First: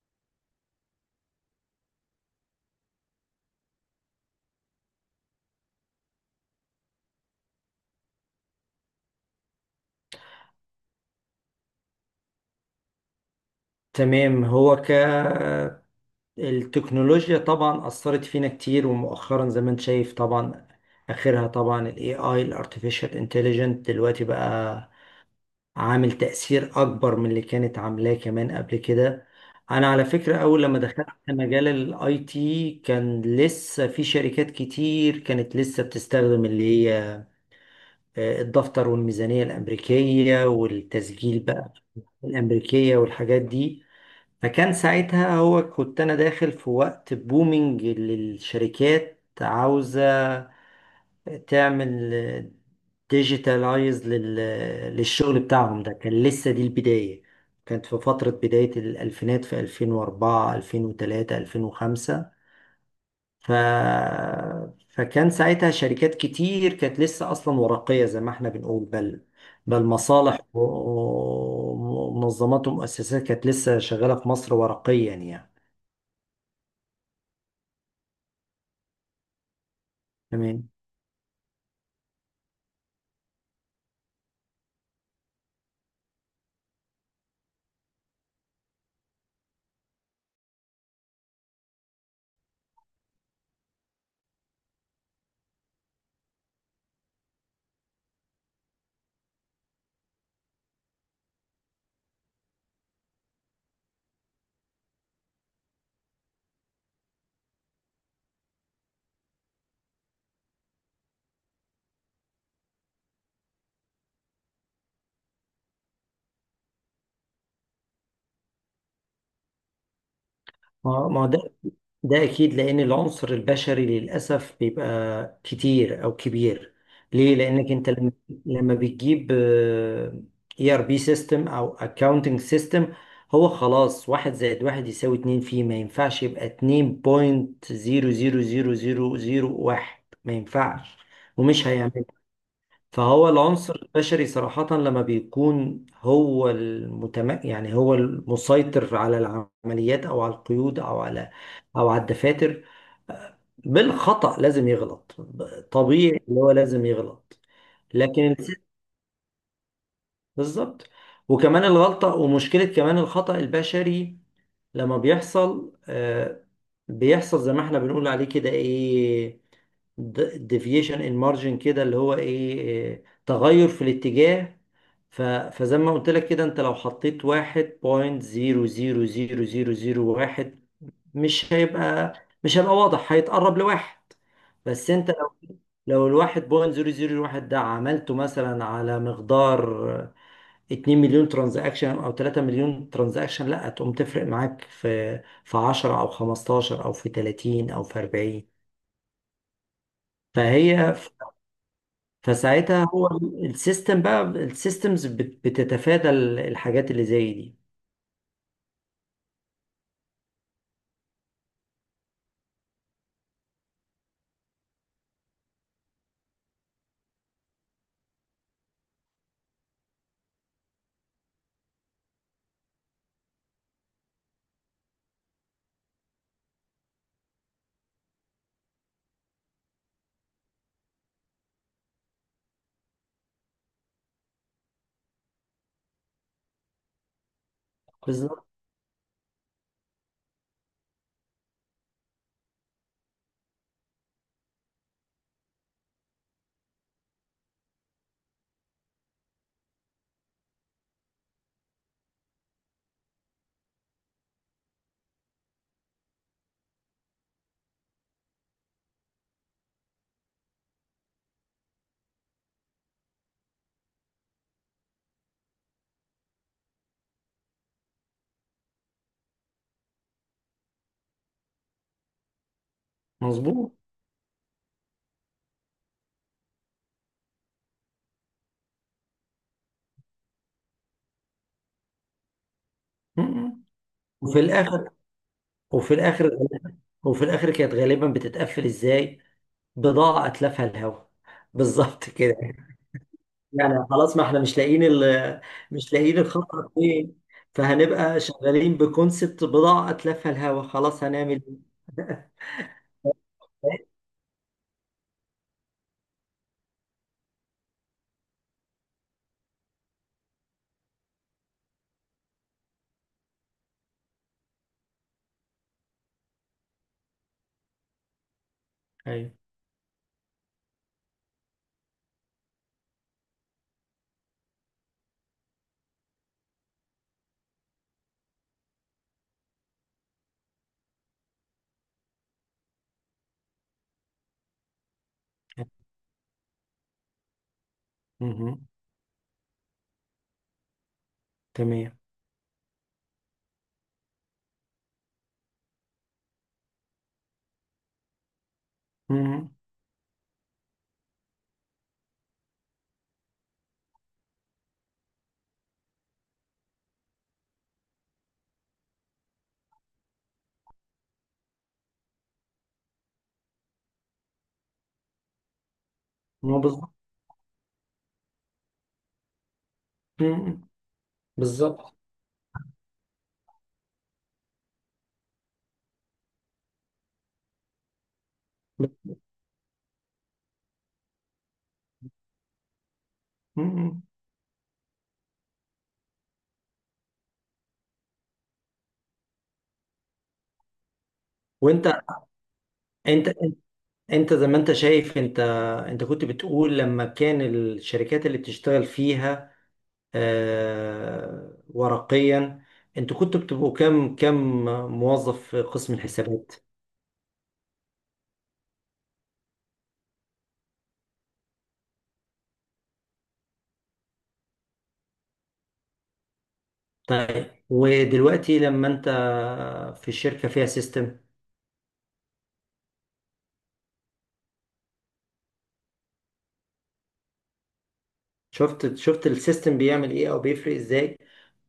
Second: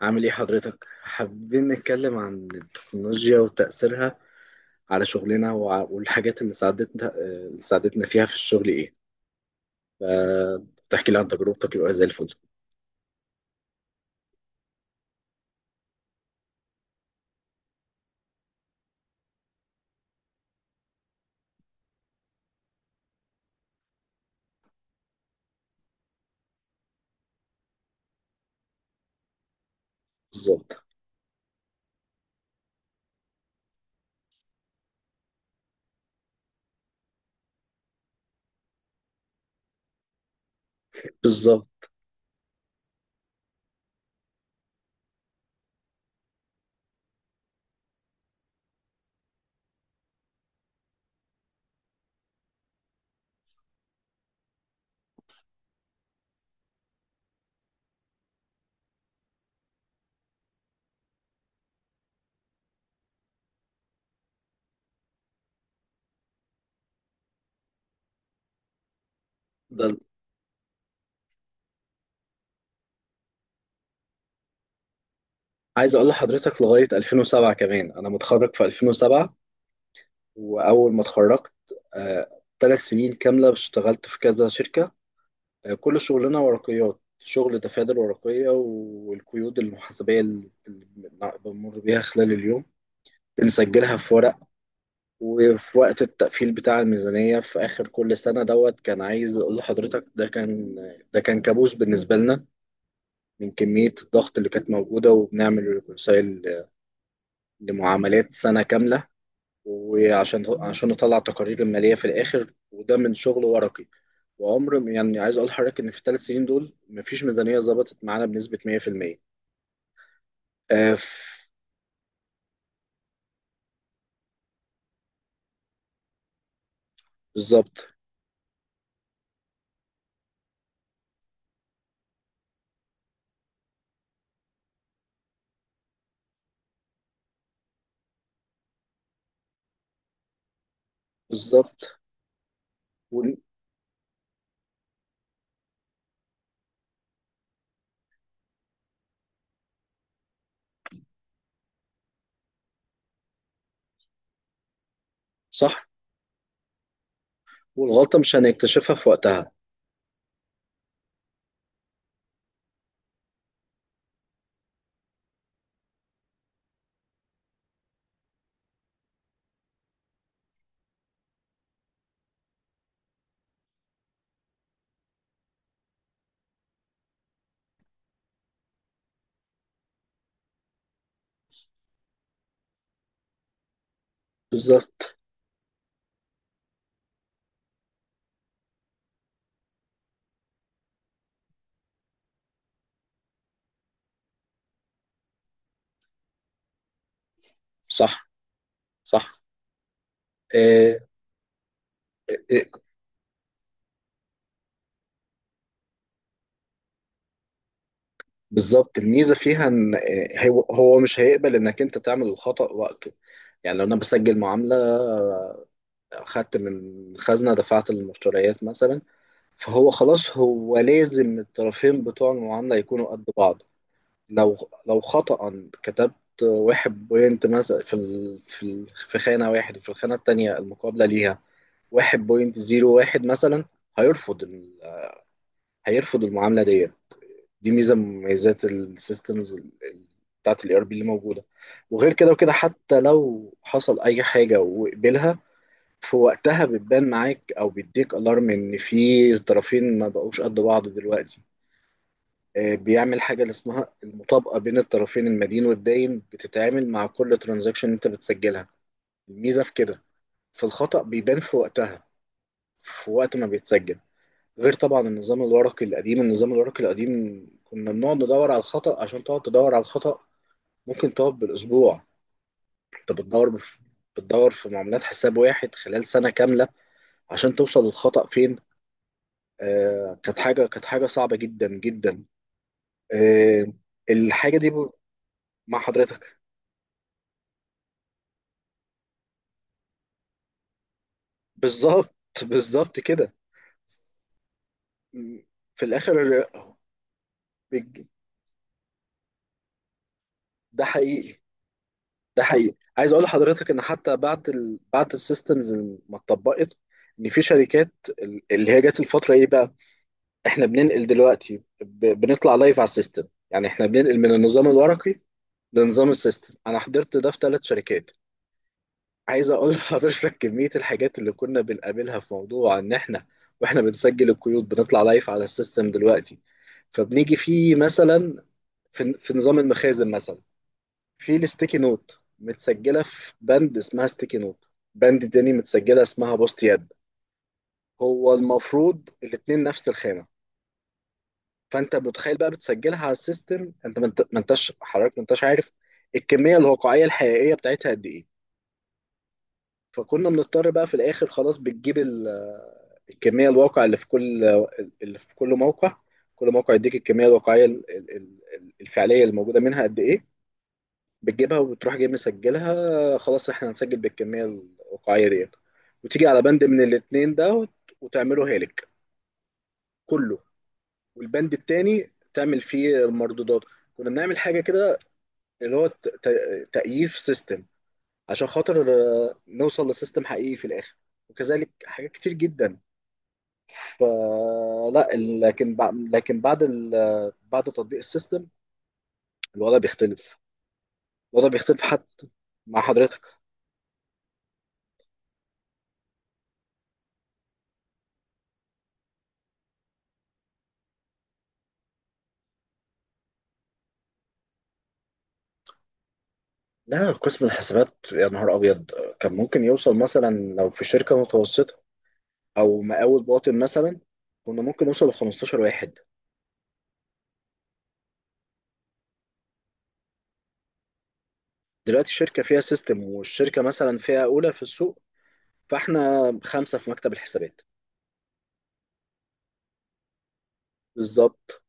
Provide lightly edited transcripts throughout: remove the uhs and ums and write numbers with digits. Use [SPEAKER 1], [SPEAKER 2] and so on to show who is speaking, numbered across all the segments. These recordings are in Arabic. [SPEAKER 1] عامل ايه حضرتك؟ حابين نتكلم عن التكنولوجيا وتأثيرها على شغلنا والحاجات اللي ساعدتنا اللي ساعدتنا فيها في الشغل ايه؟ فتحكي لي عن تجربتك يبقى زي الفل.
[SPEAKER 2] تمام. هو ك التكنولوجيا طبعا أثرت فينا كتير، ومؤخرا زي ما انت شايف طبعا آخرها طبعا ال AI، ال Artificial Intelligence دلوقتي بقى عامل تأثير أكبر من اللي كانت عاملاه كمان قبل كده. أنا على فكرة، أول لما
[SPEAKER 1] بالظبط.
[SPEAKER 2] دخلت في مجال ال IT كان لسه في شركات كتير كانت لسه بتستخدم اللي هي الدفتر والميزانية الأمريكية والتسجيل، بقى
[SPEAKER 1] بالظبط.
[SPEAKER 2] الأمريكية والحاجات دي. فكان ساعتها هو كنت انا داخل في وقت بومينج، للشركات عاوزة تعمل ديجيتالايز للشغل بتاعهم. ده كان لسه دي البداية، كانت في فترة بداية الألفينات في 2004 2003 2005. ف... فكان ساعتها شركات كتير كانت لسه أصلا ورقية زي ما احنا بنقول، بل
[SPEAKER 1] ده
[SPEAKER 2] مصالح ومنظمات ومؤسسات كانت لسه شغالة في مصر ورقيا يعني.
[SPEAKER 1] عايز اقول لحضرتك لغاية 2007، كمان انا متخرج في 2007،
[SPEAKER 2] تمام.
[SPEAKER 1] واول ما اتخرجت 3 سنين كاملة اشتغلت في كذا شركة. كل شغلنا ورقيات، شغل دفاتر ورقية، والقيود المحاسبية اللي بنمر بيها خلال اليوم نسجلها في ورق. وفي وقت التقفيل بتاع الميزانية في آخر كل سنة دوت كان عايز أقول لحضرتك ده كان كابوس بالنسبة لنا من كمية الضغط اللي كانت موجودة. وبنعمل ريكونسايل لمعاملات سنة كاملة، وعشان نطلع تقارير المالية في الآخر، وده من شغل ورقي. وعمر ما- يعني عايز أقول لحضرتك إن في الثلاث سنين دول مفيش ميزانية ظبطت معانا بنسبة 100%. آه، ف-
[SPEAKER 2] ما ده اكيد، لان العنصر البشري للاسف بيبقى كتير او كبير. ليه؟ لانك
[SPEAKER 1] بالظبط.
[SPEAKER 2] انت لما بتجيب اي ار بي سيستم او اكاونتنج سيستم، هو خلاص واحد زائد واحد يساوي اتنين، فيه ما ينفعش يبقى اتنين بوينت زيرو زيرو زيرو زيرو زيرو واحد، ما ينفعش ومش
[SPEAKER 1] بالظبط
[SPEAKER 2] هيعمل. فهو
[SPEAKER 1] وال-
[SPEAKER 2] العنصر البشري صراحة لما بيكون هو يعني هو المسيطر على العمليات، أو على القيود، أو على أو على الدفاتر. بالخطأ لازم يغلط،
[SPEAKER 1] صح.
[SPEAKER 2] طبيعي اللي هو لازم يغلط.
[SPEAKER 1] والغلطة
[SPEAKER 2] لكن
[SPEAKER 1] مش
[SPEAKER 2] الس-
[SPEAKER 1] هنكتشفها في وقتها.
[SPEAKER 2] بالظبط. وكمان الغلطة، ومشكلة كمان الخطأ البشري لما بيحصل، بيحصل زي ما احنا بنقول عليه كده ايه، ديفيشن ان مارجن، كده اللي هو إيه، تغير في الاتجاه. فزي ما قلت لك كده، انت لو حطيت واحد بوينت زيرو زيرو زيرو زيرو زيرو واحد مش هيبقى واضح، هيتقرب لواحد. بس انت
[SPEAKER 1] بالظبط.
[SPEAKER 2] لو الواحد بوينت زيرو زيرو واحد ده عملته مثلا على مقدار 2 مليون ترانزاكشن او 3 مليون ترانزاكشن، لا تقوم تفرق معاك في 10 او 15 او في 30 او في
[SPEAKER 1] صح.
[SPEAKER 2] 40.
[SPEAKER 1] صح.
[SPEAKER 2] فهي
[SPEAKER 1] آه. آه. آه.
[SPEAKER 2] فساعتها هو السيستم، بقى السيستمز بتتفادى الحاجات اللي زي دي.
[SPEAKER 1] بالظبط، الميزه فيها ان، هو مش هيقبل انك انت تعمل الخطأ وقته. يعني لو انا بسجل معامله، اخدت من خزنه دفعت للمشتريات مثلا، فهو خلاص هو لازم الطرفين بتوع المعامله يكونوا قد بعض. لو لو خطأ كتبت واحد بوينت مثلا في خانه واحد، وفي الخانه التانيه المقابله ليها واحد بوينت زيرو واحد مثلا، هيرفض ال- هيرفض المعامله دي. دي ميزه من
[SPEAKER 2] بالظبط.
[SPEAKER 1] مميزات السيستمز بتاعت الاي ار بي اللي موجوده. وغير كده وكده حتى لو حصل اي حاجه وقبلها في وقتها بتبان معاك، او بيديك الارم ان في طرفين ما بقوش قد بعض دلوقتي. بيعمل حاجه اللي اسمها المطابقه بين الطرفين، المدين والداين، بتتعامل مع كل ترانزاكشن انت بتسجلها. الميزه في كده في الخطأ بيبان في وقتها، في وقت ما بيتسجل. غير طبعا النظام الورقي القديم، النظام الورقي القديم كنا بنقعد ندور على الخطأ. عشان تقعد تدور على الخطأ ممكن تقعد بالأسبوع. أنت بتدور
[SPEAKER 2] مظبوط.
[SPEAKER 1] بف... بتدور في معاملات حساب واحد خلال سنة كاملة عشان توصل للخطأ فين. آه، كانت حاجة صعبة جدا جدا.
[SPEAKER 2] م- م.
[SPEAKER 1] آه.
[SPEAKER 2] وفي
[SPEAKER 1] الحاجة دي
[SPEAKER 2] الاخر
[SPEAKER 1] ب... مع
[SPEAKER 2] وفي
[SPEAKER 1] حضرتك.
[SPEAKER 2] الاخر وفي الاخر كانت غالبا بتتقفل ازاي؟ بضاعة اتلافها الهوا بالظبط
[SPEAKER 1] بالظبط.
[SPEAKER 2] كده.
[SPEAKER 1] بالظبط كده.
[SPEAKER 2] يعني خلاص ما احنا مش لاقيين
[SPEAKER 1] في
[SPEAKER 2] مش لاقيين
[SPEAKER 1] الآخر.
[SPEAKER 2] الخطر فين،
[SPEAKER 1] بيج-
[SPEAKER 2] فهنبقى شغالين بكونسبت بضاعة اتلافها الهوا،
[SPEAKER 1] ده
[SPEAKER 2] خلاص
[SPEAKER 1] حقيقي.
[SPEAKER 2] هنعمل
[SPEAKER 1] ده حقيقي، عايز اقول لحضرتك ان
[SPEAKER 2] ايه.
[SPEAKER 1] حتى بعد السيستمز ما اتطبقت، ان في شركات اللي هي جت الفتره ايه بقى، احنا بننقل دلوقتي بنطلع لايف على السيستم. يعني احنا بننقل من النظام الورقي لنظام السيستم. انا حضرت ده في 3 شركات.
[SPEAKER 2] ايوه.
[SPEAKER 1] عايز اقول لحضرتك كميه الحاجات اللي كنا بنقابلها في موضوع ان احنا واحنا بنسجل القيود بنطلع لايف على السيستم دلوقتي. فبنيجي فيه مثلا، في نظام المخازن مثلا، في الستيكي نوت متسجله في باند اسمها ستيكي نوت، باند تاني متسجله اسمها بوست يد. هو
[SPEAKER 2] مهم.
[SPEAKER 1] المفروض الاتنين نفس الخانه.
[SPEAKER 2] تمام.
[SPEAKER 1] فانت متخيل بقى بتسجلها على السيستم، انت ما انتش حضرتك، ما انتش عارف الكميه الواقعيه الحقيقيه بتاعتها قد ايه.
[SPEAKER 2] مهم.
[SPEAKER 1] فكنا بنضطر بقى في الاخر خلاص الكميه الواقع اللي في كل موقع. كل موقع يديك الكميه الواقعيه الفعليه اللي موجوده منها قد ايه. بتجيبها وبتروح جاي مسجلها، خلاص احنا هنسجل بالكميه الواقعيه ديت. وتيجي على
[SPEAKER 2] ما
[SPEAKER 1] بند من
[SPEAKER 2] بالظبط.
[SPEAKER 1] الاتنين ده وت- وتعمله هالك كله،
[SPEAKER 2] مهم.
[SPEAKER 1] والبند
[SPEAKER 2] بالظبط.
[SPEAKER 1] التاني تعمل فيه المردودات. كنا بنعمل حاجه كده اللي هو تأييف سيستم عشان خاطر، نوصل لسيستم حقيقي في الاخر. وكذلك حاجات كتير جدا.
[SPEAKER 2] مم.
[SPEAKER 1] فلا لكن بع- لكن بعد ال- بعد تطبيق السيستم الوضع بيختلف. الوضع بيختلف
[SPEAKER 2] وانت
[SPEAKER 1] حتى مع
[SPEAKER 2] انت
[SPEAKER 1] حضرتك.
[SPEAKER 2] انت زي ما انت شايف، انت كنت بتقول لما كان الشركات اللي بتشتغل فيها ورقيا، انتوا كنتوا بتبقوا كام كام موظف في قسم الحسابات؟
[SPEAKER 1] لا، قسم الحسابات يا نهار ابيض كان ممكن يوصل مثلا، لو في شركه متوسطه او مقاول باطن مثلا، كنا ممكن نوصل ل 15 واحد.
[SPEAKER 2] طيب، ودلوقتي لما انت في الشركة فيها سيستم،
[SPEAKER 1] دلوقتي الشركه فيها سيستم، والشركه مثلا فيها اولى في السوق، فاحنا خمسه في مكتب الحسابات.
[SPEAKER 2] شفت السيستم بيعمل ايه، او بيفرق ازاي.
[SPEAKER 1] بالظبط.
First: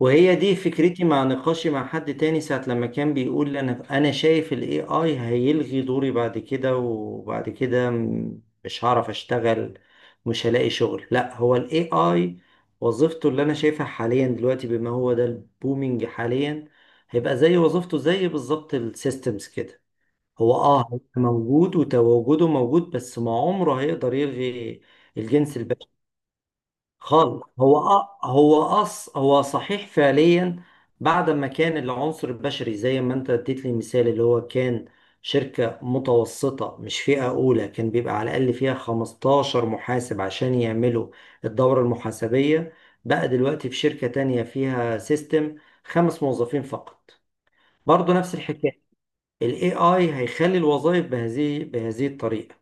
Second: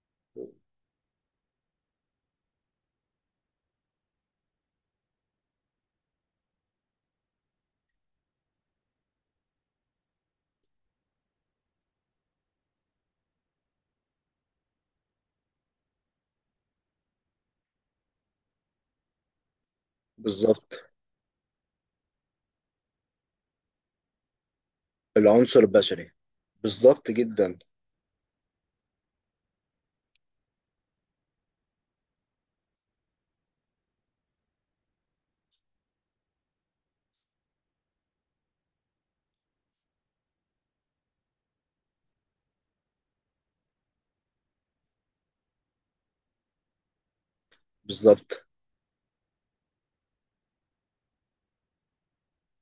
[SPEAKER 2] وهي دي فكرتي مع نقاشي مع حد تاني ساعة لما كان بيقول: انا شايف الاي اي هيلغي دوري بعد كده، وبعد كده مش هعرف اشتغل، مش هلاقي شغل. لا، هو الاي اي وظيفته اللي انا شايفها حاليا دلوقتي، بما هو ده البومينج حاليا، هيبقى زي وظيفته زي بالظبط السيستمز كده. هو
[SPEAKER 1] بالظبط.
[SPEAKER 2] هيبقى موجود، وتواجده موجود، بس ما عمره هيقدر يلغي الجنس
[SPEAKER 1] العنصر البشري. بالظبط
[SPEAKER 2] خالص.
[SPEAKER 1] جدا.
[SPEAKER 2] هو أ- هو أص هو صحيح فعليا، بعد ما كان العنصر البشري زي ما انت اديت لي مثال، اللي هو كان شركة متوسطة مش فئة أولى كان بيبقى على الأقل فيها 15 محاسب عشان يعملوا الدورة المحاسبية، بقى دلوقتي في شركة تانية فيها سيستم 5 موظفين فقط. برضه نفس
[SPEAKER 1] بالظبط.
[SPEAKER 2] الحكاية، ال AI هيخلي الوظائف بهذه الطريقة،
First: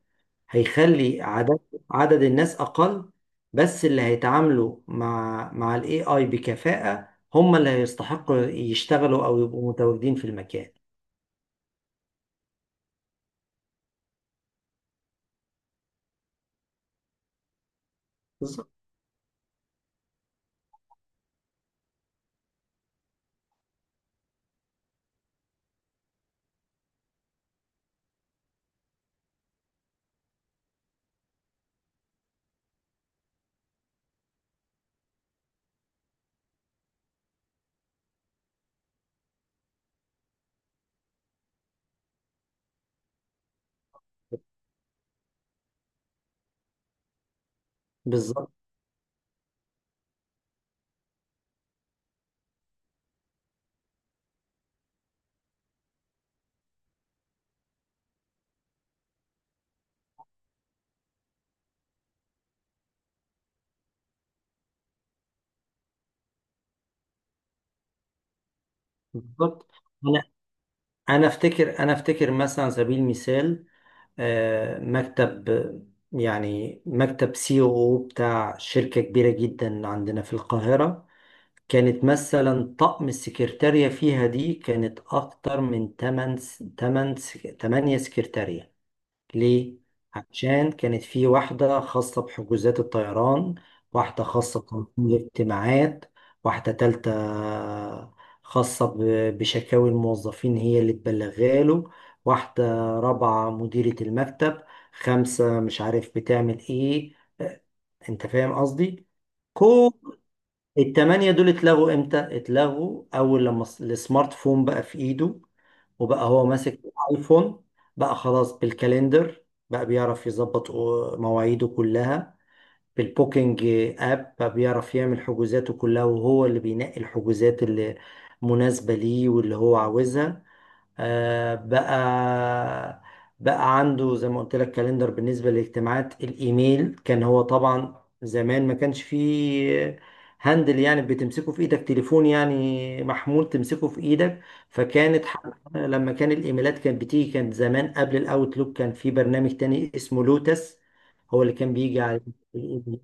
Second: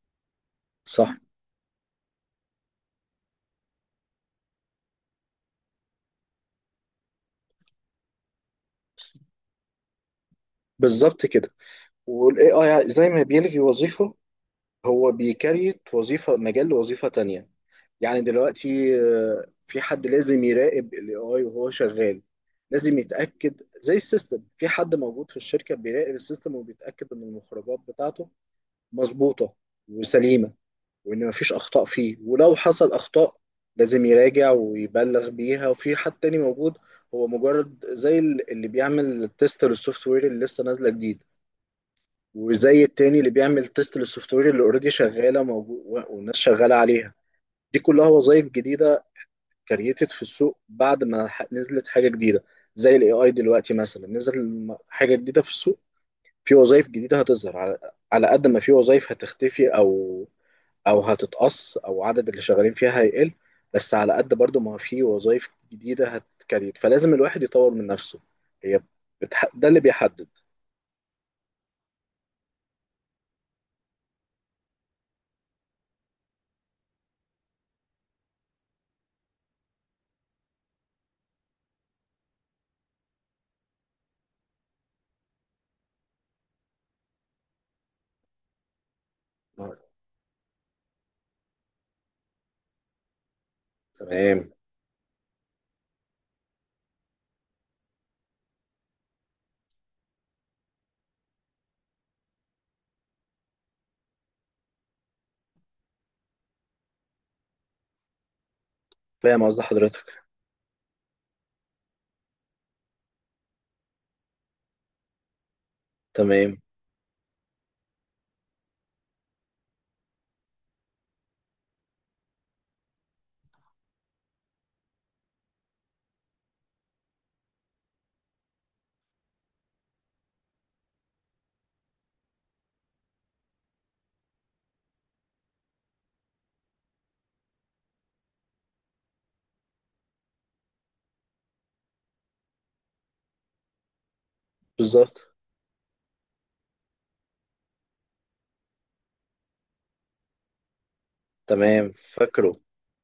[SPEAKER 1] صح.
[SPEAKER 2] هيخلي عدد الناس اقل، بس اللي هيتعاملوا مع الاي اي بكفاءة هم اللي هيستحقوا يشتغلوا او يبقوا متواجدين في المكان.
[SPEAKER 1] بالظبط كده. والاي اي زي ما بيلغي وظيفه هو بيكريت وظيفه، مجال لوظيفه تانية. يعني
[SPEAKER 2] بالظبط.
[SPEAKER 1] دلوقتي في حد لازم يراقب الاي اي وهو شغال. لازم يتاكد، زي السيستم في حد موجود في الشركه بيراقب السيستم وبيتاكد ان المخرجات بتاعته مظبوطه وسليمه، وان مفيش اخطاء فيه. ولو حصل اخطاء لازم يراجع ويبلغ بيها. وفي حد تاني موجود هو مجرد زي اللي بيعمل تيست للسوفت وير اللي لسه نازله جديد، وزي التاني اللي بيعمل تيست للسوفت وير اللي اوريدي شغاله موجود والناس شغاله عليها. دي كلها وظائف
[SPEAKER 2] بالظبط.
[SPEAKER 1] جديدة كريتد في السوق بعد ما ح- نزلت حاجه جديده. زي الاي اي دلوقتي مثلا نزل حاجه جديده في السوق، في وظائف جديده هتظهر على على قد ما في وظائف هتختفي او هتتقص، او عدد اللي شغالين فيها هيقل. بس على قد برضو ما في وظائف جديده هتكريت، فلازم الواحد يطور من نفسه. هي ده
[SPEAKER 2] بالظبط.
[SPEAKER 1] اللي
[SPEAKER 2] انا
[SPEAKER 1] بيحدد.
[SPEAKER 2] انا افتكر مثلا، على سبيل المثال مكتب، يعني مكتب سي او بتاع شركة كبيرة جدا عندنا في القاهرة. كانت مثلا طقم السكرتارية فيها دي كانت أكتر من 8 8 8 سكرتارية. ليه؟
[SPEAKER 1] آه،
[SPEAKER 2] عشان كانت في واحدة خاصة بحجوزات الطيران، واحدة
[SPEAKER 1] تمام.
[SPEAKER 2] خاصة بتنظيم الاجتماعات، واحدة تالتة خاصة بشكاوي الموظفين هي اللي تبلغها له، واحدة رابعة مديرة المكتب، خمسة مش عارف بتعمل ايه. آه، أنت فاهم قصدي؟
[SPEAKER 1] فاهم قصد حضرتك.
[SPEAKER 2] التمانية دول اتلغوا امتى؟ اتلغوا اول لما السمارت فون بقى في ايده، وبقى هو
[SPEAKER 1] تمام.
[SPEAKER 2] ماسك الايفون. بقى خلاص بالكالندر بقى بيعرف يظبط مواعيده كلها، بالبوكينج اب بقى بيعرف يعمل حجوزاته كلها، وهو اللي بينقي الحجوزات اللي مناسبة ليه واللي هو عاوزها. بقى بقى عنده زي ما قلت لك كالندر بالنسبة للاجتماعات. الإيميل كان هو طبعا زمان ما كانش فيه هاندل، يعني بتمسكه في إيدك تليفون، يعني محمول تمسكه في إيدك.
[SPEAKER 1] بالظبط.
[SPEAKER 2] فكانت ح- لما كان الإيميلات كانت بتيجي، كانت زمان قبل الأوتلوك كان في برنامج تاني اسمه لوتس، هو اللي كان
[SPEAKER 1] تمام.
[SPEAKER 2] بيجي على
[SPEAKER 1] فاكره.
[SPEAKER 2] الإيميل.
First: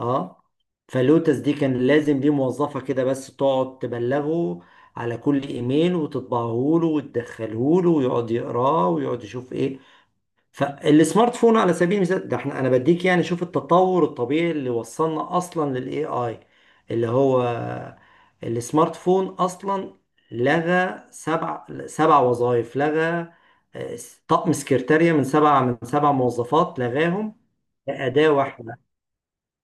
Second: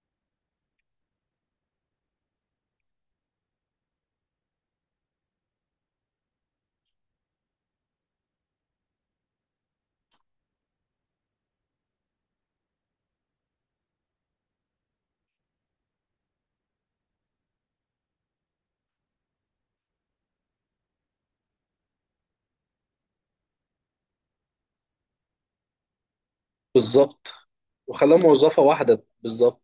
[SPEAKER 2] اه فلوتس دي كان لازم ليه موظفة كده بس تقعد تبلغه على كل ايميل، وتطبعه له وتدخله له ويقعد يقراه ويقعد يشوف ايه. فالسمارت فون على سبيل المثال ده، احنا انا بديك يعني، شوف التطور الطبيعي اللي وصلنا اصلا للاي اي، اللي هو السمارت فون اصلا لغى سبع وظائف، لغى آه، طقم سكرتارية من سبع موظفات
[SPEAKER 1] بالظبط
[SPEAKER 2] لغاهم،
[SPEAKER 1] وخلاه
[SPEAKER 2] أداة
[SPEAKER 1] موظفه
[SPEAKER 2] واحدة.
[SPEAKER 1] واحده. بالظبط.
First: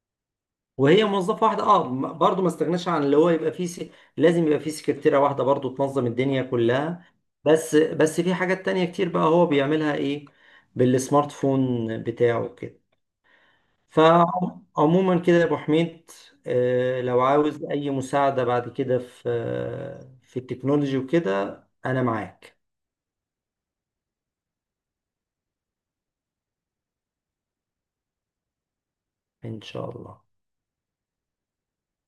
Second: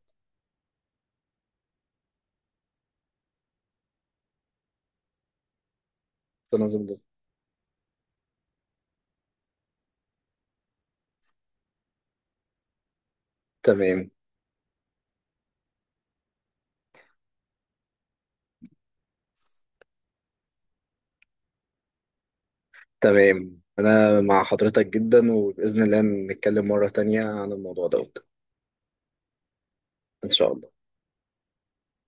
[SPEAKER 2] وهي موظفه واحده برضه ما استغناش عن اللي هو يبقى فيه لازم يبقى فيه سكرتيره واحده برضه تنظم الدنيا
[SPEAKER 1] تنظيم.
[SPEAKER 2] كلها. بس بس في حاجات تانية كتير بقى هو بيعملها ايه بالسمارت فون بتاعه كده.
[SPEAKER 1] تمام.
[SPEAKER 2] فعموما كده يا ابو حميد، لو عاوز اي مساعده بعد كده في في التكنولوجي وكده، انا معاك
[SPEAKER 1] تمام أنا مع حضرتك جدا، وبإذن الله نتكلم مرة تانية عن الموضوع دوت.
[SPEAKER 2] ان شاء الله.
[SPEAKER 1] إن شاء الله.